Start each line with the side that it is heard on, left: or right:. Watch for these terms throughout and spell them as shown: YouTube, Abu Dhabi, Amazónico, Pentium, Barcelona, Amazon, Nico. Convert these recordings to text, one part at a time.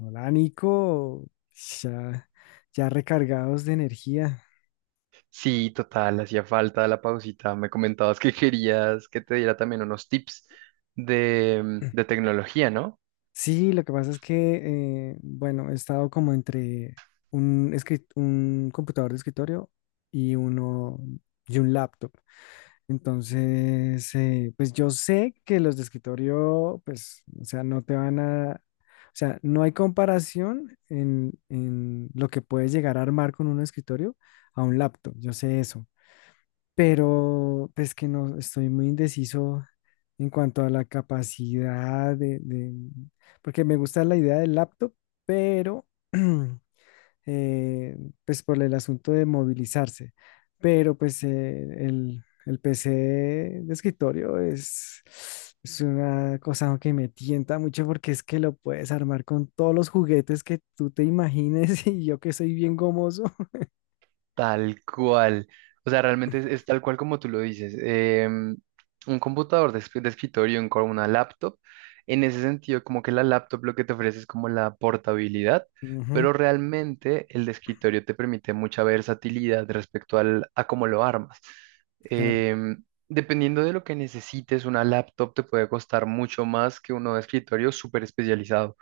left: Hola, Nico. Ya, ya recargados de energía.
right: Sí, total, hacía falta la pausita. Me comentabas que querías que te diera también unos tips de, de tecnología, ¿no?
left: Sí, lo que pasa es que, bueno, he estado como entre un computador de escritorio y uno y un laptop. Entonces, pues yo sé que los de escritorio, pues, o sea, no te van a, o sea, no hay comparación en lo que puedes llegar a armar con un escritorio a un laptop. Yo sé eso. Pero pues que no estoy muy indeciso en cuanto a la capacidad de, porque me gusta la idea del laptop, pero eh, pues por el asunto de movilizarse, pero pues el PC de escritorio es una cosa que me tienta mucho porque es que lo puedes armar con todos los juguetes que tú te imagines y yo que soy bien gomoso.
right: Tal cual. O sea, realmente es tal cual como tú lo dices. em, un computador de, de escritorio, una laptop, en ese sentido, como que la laptop lo que te ofrece es como la portabilidad,
left: Ujú,
right: pero realmente el de escritorio te permite mucha versatilidad respecto al, a cómo lo armas.
left: claro.
right: Dependiendo de lo que necesites, una laptop te puede costar mucho más que uno de escritorio súper especializado.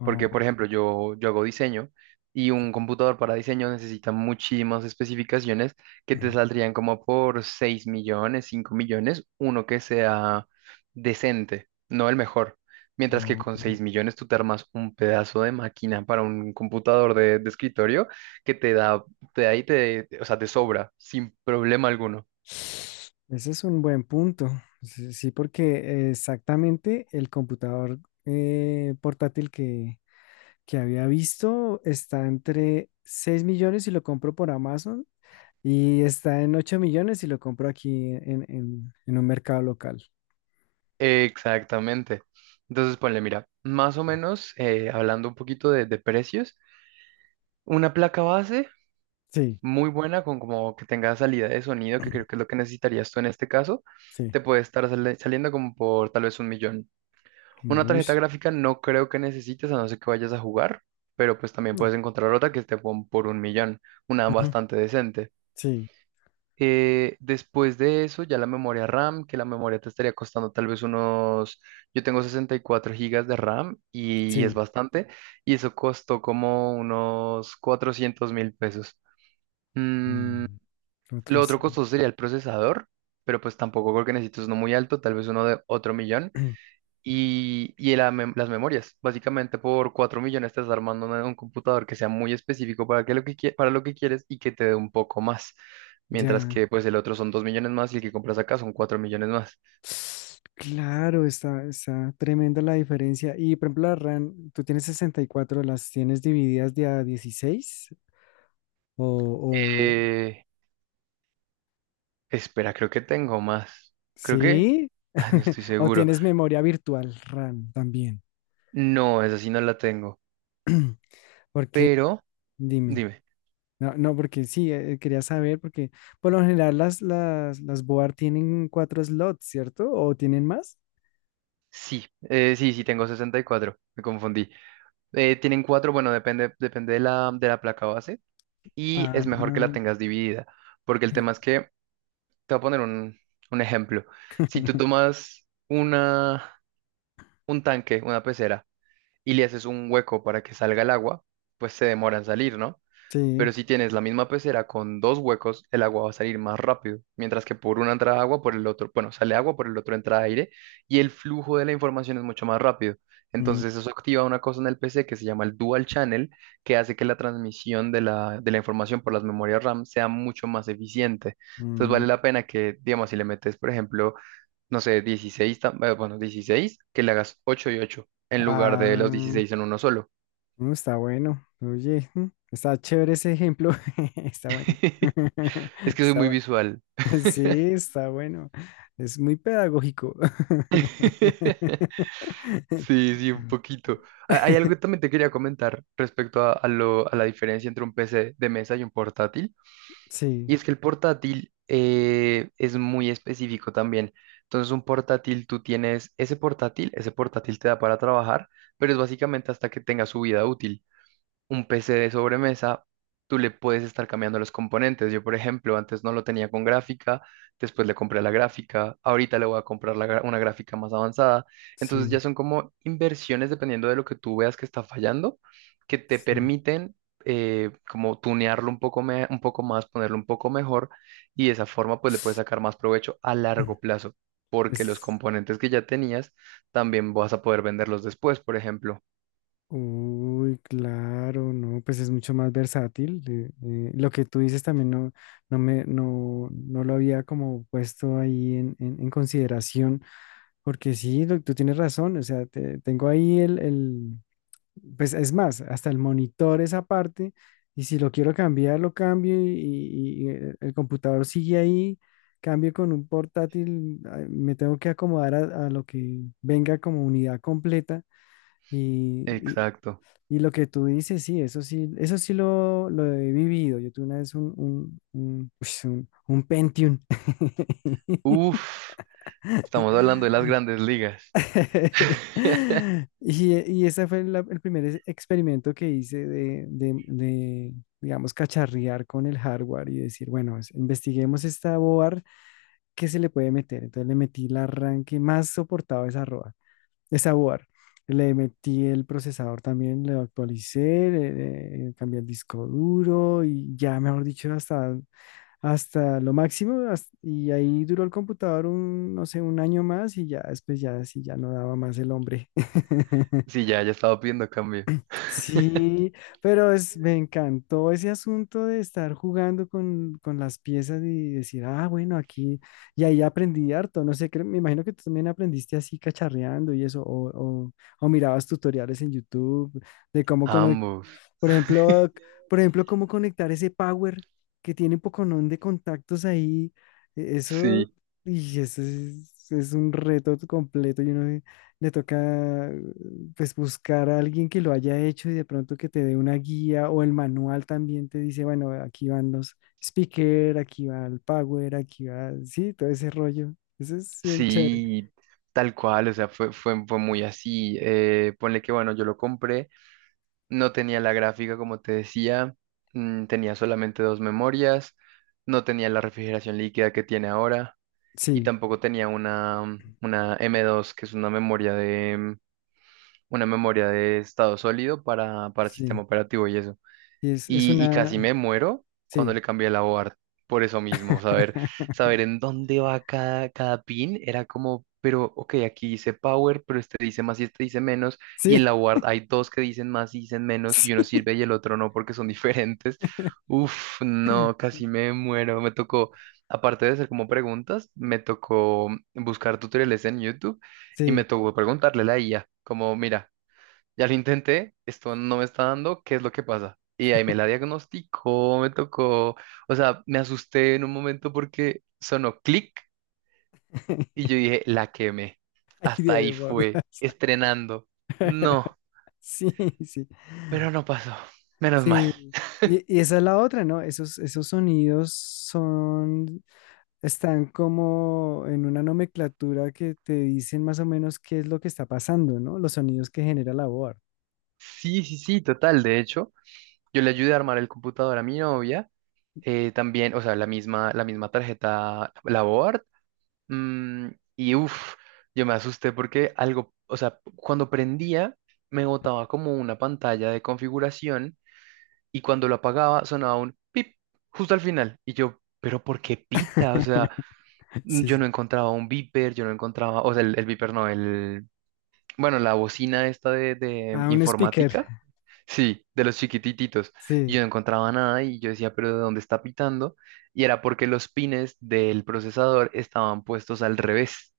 left: Oh,
right: Porque, por ejemplo, yo hago diseño y un computador para diseño necesita muchísimas especificaciones que
left: sí.
right: te saldrían como por 6 millones, 5 millones, uno que sea decente, no el mejor. Mientras que con
left: Oh,
right: 6 millones tú te armas un pedazo de máquina para un computador de escritorio que te da y te, o sea, te sobra sin problema alguno.
left: ese es un buen punto. Sí, sí, porque exactamente el computador portátil que había visto está entre 6.000.000 si lo compro por Amazon y está en 8.000.000 si lo compro aquí en, en un mercado local.
right: Exactamente. Entonces, ponle, mira, más o menos, hablando un poquito de precios. Una placa base
left: Sí,
right: muy buena, con como que tenga salida de sonido, que creo que es lo que necesitarías tú en este caso,
left: sí.
right: te puede estar saliendo como por tal vez 1 millón. Una
left: Uy,
right: tarjeta gráfica no creo que necesites, a no ser que vayas a jugar, pero pues también
left: no.
right: puedes encontrar otra que esté por 1 millón, una
left: Ujú,
right: bastante decente.
left: sí,
right: Después de eso, ya la memoria RAM, que la memoria te estaría costando tal vez unos, yo tengo 64 gigas de RAM y es
left: sí.
right: bastante, y eso costó como unos $400.000. Mm,
left: Mm,
right: lo
left: otro
right: otro
left: sí.
right: costoso sería el procesador, pero pues tampoco creo que necesites uno muy alto, tal vez uno de otro millón. Y la las memorias. Básicamente por 4 millones estás armando un computador que sea muy específico para, que lo que, para lo que quieres y que te dé un poco más. Mientras
left: Ya.
right: que pues el otro son 2 millones más y el que compras acá son 4 millones más.
left: Claro, está, está tremenda la diferencia. Y por ejemplo, la RAM, tú tienes 64, ¿las tienes divididas de a 16? ¿O, o
right: Eh, Espera, creo que tengo más. Creo que...
left: sí?
right: Ah, no estoy
left: ¿O
right: seguro.
left: tienes memoria virtual RAM también?
right: No, esa sí no la tengo.
left: ¿Por qué?
right: Pero,
left: Dime.
right: dime.
left: No, no, porque sí, quería saber, porque por lo general las board tienen 4 slots, ¿cierto? ¿O tienen más?
right: Sí, sí tengo 64. Me confundí. Tienen cuatro, bueno, depende, depende de la placa base y es
left: Ah,
right: mejor que la tengas dividida, porque el
left: sí.
right: tema es que, te voy a poner un ejemplo. Si tú tomas una, un tanque, una pecera, y le haces un hueco para que salga el agua, pues se demora en salir, ¿no?
left: Sí.
right: Pero si tienes la misma pecera con dos huecos, el agua va a salir más rápido, mientras que por una entra agua, por el otro, bueno, sale agua, por el otro entra aire, y el flujo de la información es mucho más rápido.
left: Mm,
right: Entonces eso activa una cosa en el PC que se llama el dual channel, que hace que la transmisión de la información por las memorias RAM sea mucho más eficiente. Entonces vale
left: mm.
right: la pena que, digamos, si le metes, por ejemplo, no sé, 16, 16, que le hagas 8 y 8, en lugar de los
left: Ah,
right: 16 en uno solo.
left: no está bueno. Oye, está chévere ese ejemplo. Está bueno.
right: Es que soy
left: Está
right: muy
left: bueno.
right: visual.
left: Sí, está bueno. Es muy pedagógico.
right: Sí, sí, un poquito. Hay algo que también te quería comentar respecto a, a la diferencia entre un PC de mesa y un portátil.
left: Sí,
right: Y es que el portátil es muy específico también. Entonces, un portátil, tú tienes ese portátil te da para trabajar, pero es básicamente hasta que tenga su vida útil un PC de sobremesa, tú le puedes estar cambiando los componentes. Yo, por ejemplo, antes no lo tenía con gráfica, después le compré la gráfica, ahorita le voy a comprar la una gráfica más avanzada. Entonces
left: sí,
right: ya son como inversiones dependiendo de lo que tú veas que está fallando, que te
left: sí.
right: permiten como tunearlo un poco, un poco más, ponerlo un poco mejor y de esa forma pues le puedes sacar más provecho a largo plazo. Porque los
left: Es-
right: componentes que ya tenías también vas a poder venderlos después, por ejemplo.
left: Uy, claro, no, pues es mucho más versátil. Lo que tú dices también no, no lo había como puesto ahí en, en consideración, porque sí, tú tienes razón, o sea, tengo ahí el, pues es más, hasta el monitor esa parte, y si lo quiero cambiar, lo cambio y, y el computador sigue ahí, cambio con un portátil, ah, me tengo que acomodar a lo que venga como unidad completa y,
right: Exacto.
left: y lo que tú dices, sí, eso sí, eso sí lo he vivido. Yo tuve una vez un Pentium.
right: Uf. Estamos hablando de las grandes ligas.
left: Y, y ese fue el primer experimento que hice digamos, cacharrear con el hardware y decir, bueno, investiguemos esta board, ¿qué se le puede meter? Entonces le metí la RAM que más soportaba esa de sabor. Le metí el procesador también, lo actualicé, le cambié el disco duro y ya, mejor dicho, hasta lo máximo. Y ahí duró el computador un, no sé, un año más y ya después ya, sí, ya no daba más el hombre.
right: Sí, ya, ya estaba pidiendo cambio.
left: Sí, pero es, me encantó ese asunto de estar jugando con las piezas y decir, ah, bueno, aquí, y ahí aprendí harto, no sé, me imagino que tú también aprendiste así cacharreando y eso, o, o mirabas tutoriales en YouTube de cómo
right: Ambos.
left: por ejemplo, c- por ejemplo, cómo conectar ese power que tiene un poconón de contactos ahí. Eso,
right: Sí,
left: y eso es un reto completo. Y uno le toca pues buscar a alguien que lo haya hecho y de pronto que te dé una guía o el manual también te dice, bueno, aquí van los speaker, aquí va el power, aquí va, sí, todo ese rollo. Eso es bien chévere.
right: sí, tal cual, o sea, fue muy así. Ponle que, bueno, yo lo compré, no tenía la gráfica, como te decía, mm, tenía solamente dos memorias, no tenía la refrigeración líquida que tiene ahora y
left: Sí,
right: tampoco tenía una M2, que es una memoria de estado sólido para
left: sí.
right: sistema operativo y eso.
left: Y es
right: Y casi
left: una,
right: me muero cuando
left: sí,
right: le cambié la board. Por eso mismo, saber, saber en dónde va cada pin era como, pero ok, aquí dice power, pero este dice más y este dice menos, y
left: sí,
right: en la board hay dos que dicen más y dicen menos, y uno
left: sí.
right: sirve y el otro no porque son diferentes. Uf, no, casi me muero. Me tocó, aparte de hacer como preguntas, me tocó buscar tutoriales en YouTube y me
left: Sí.
right: tocó preguntarle a la IA, como, mira, ya lo intenté, esto no me está dando, ¿qué es lo que pasa? Y ahí me la diagnosticó, me tocó, o sea, me asusté en un momento porque sonó clic y yo dije, la quemé.
left: Ay,
right: Hasta ahí
left: Dios, por
right: fue,
left: Dios.
right: estrenando. No,
left: Sí, sí.
right: pero no pasó, menos mal.
left: Sí. Y esa es la otra, ¿no? Esos, esos sonidos son, están como en una nomenclatura que te dicen más o menos qué es lo que está pasando, ¿no? Los sonidos que genera la voz.
right: Sí, sí, sí, total, de hecho, yo le ayudé a armar el computador a mi novia, también, o sea, la misma tarjeta, la board. Mm, y uff, yo me asusté porque algo, o sea, cuando prendía me botaba como una pantalla de configuración y cuando lo apagaba sonaba un pip justo al final. Y yo, pero ¿por qué pita? O sea,
left: Sí,
right: yo no
left: sí.
right: encontraba un beeper, yo no encontraba, o sea, el beeper no, el, bueno, la bocina esta de
left: Ah, un speaker.
right: informática. Sí, de los chiquitititos. Y
left: Sí.
right: yo no encontraba nada y yo decía, pero ¿de dónde está pitando? Y era porque los pines del procesador estaban puestos al revés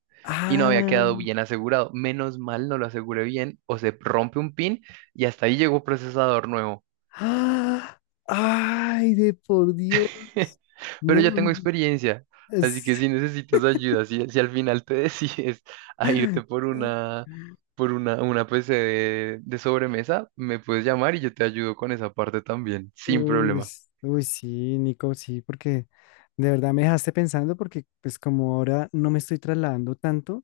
right: y no había
left: Ah,
right: quedado bien asegurado. Menos mal no lo aseguré bien o se rompe un pin y hasta ahí llegó procesador nuevo.
left: ah, ay, de por Dios.
right: Pero
left: No.
right: ya tengo experiencia, así que
left: es-
right: si necesitas ayuda, si al final te decides a irte por una, una PC de sobremesa, me puedes llamar y yo te ayudo con esa parte también, sin
left: Uy,
right: problema.
left: uy, sí, Nico, sí, porque de verdad me dejaste pensando porque pues como ahora no me estoy trasladando tanto,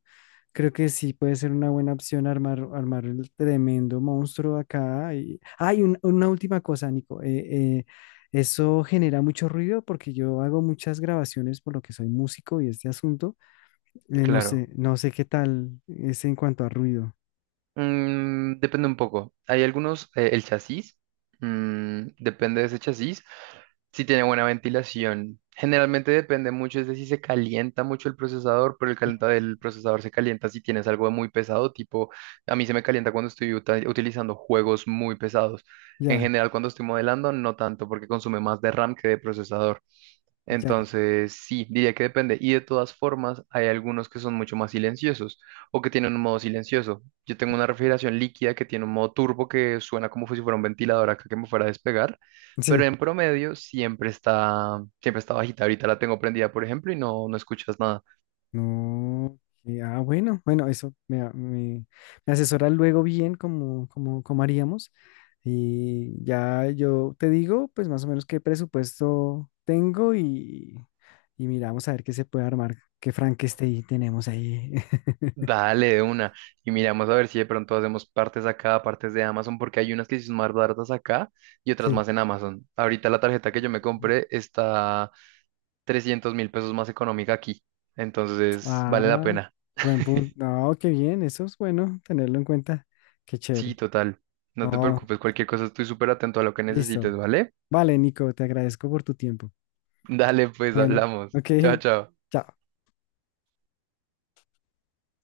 left: creo que sí puede ser una buena opción armar, armar el tremendo monstruo acá. Y... Ah, y una última cosa, Nico, eso genera mucho ruido porque yo hago muchas grabaciones por lo que soy músico y este asunto, no
right: Claro.
left: sé, no sé qué tal es en cuanto a ruido.
right: Mm, depende un poco. Hay algunos, el chasis, mm, depende de ese chasis, si tiene buena ventilación. Generalmente depende mucho, es de si se calienta mucho el procesador, pero el calentado del procesador se calienta si tienes algo muy pesado, tipo, a mí se me calienta cuando estoy utilizando juegos muy pesados. En
left: Ya,
right: general, cuando estoy modelando, no tanto, porque consume más de RAM que de procesador.
left: ya,
right: Entonces, sí, diría que depende. Y de todas formas, hay algunos que son mucho más silenciosos o que tienen un modo silencioso. Yo tengo una refrigeración líquida que tiene un modo turbo que suena como si fuera un ventilador acá que me fuera a despegar, pero
left: sí.
right: en promedio siempre está bajita. Ahorita la tengo prendida, por ejemplo, y no, no escuchas nada.
left: No, ah, bueno, bueno, me, me asesora luego bien cómo cómo cómo haríamos. Y ya yo te digo, pues más o menos qué presupuesto tengo y miramos a ver qué se puede armar, qué Frankenstein tenemos ahí.
right: Dale de una y miramos a ver si de pronto hacemos partes acá, partes de Amazon, porque hay unas que sí son más baratas acá y otras
left: Sí.
right: más en Amazon. Ahorita la tarjeta que yo me compré está $300.000 más económica aquí. Entonces, vale la
left: Ah,
right: pena.
left: buen punto. No, qué bien, eso es bueno tenerlo en cuenta. Qué
right: Sí,
left: chévere.
right: total. No te
left: Oh,
right: preocupes, cualquier cosa estoy súper atento a lo que
left: listo.
right: necesites, ¿vale?
left: Vale, Nico, te agradezco por tu tiempo.
right: Dale, pues
left: Bueno,
right: hablamos.
left: ok,
right: Chao, chao.
left: chao.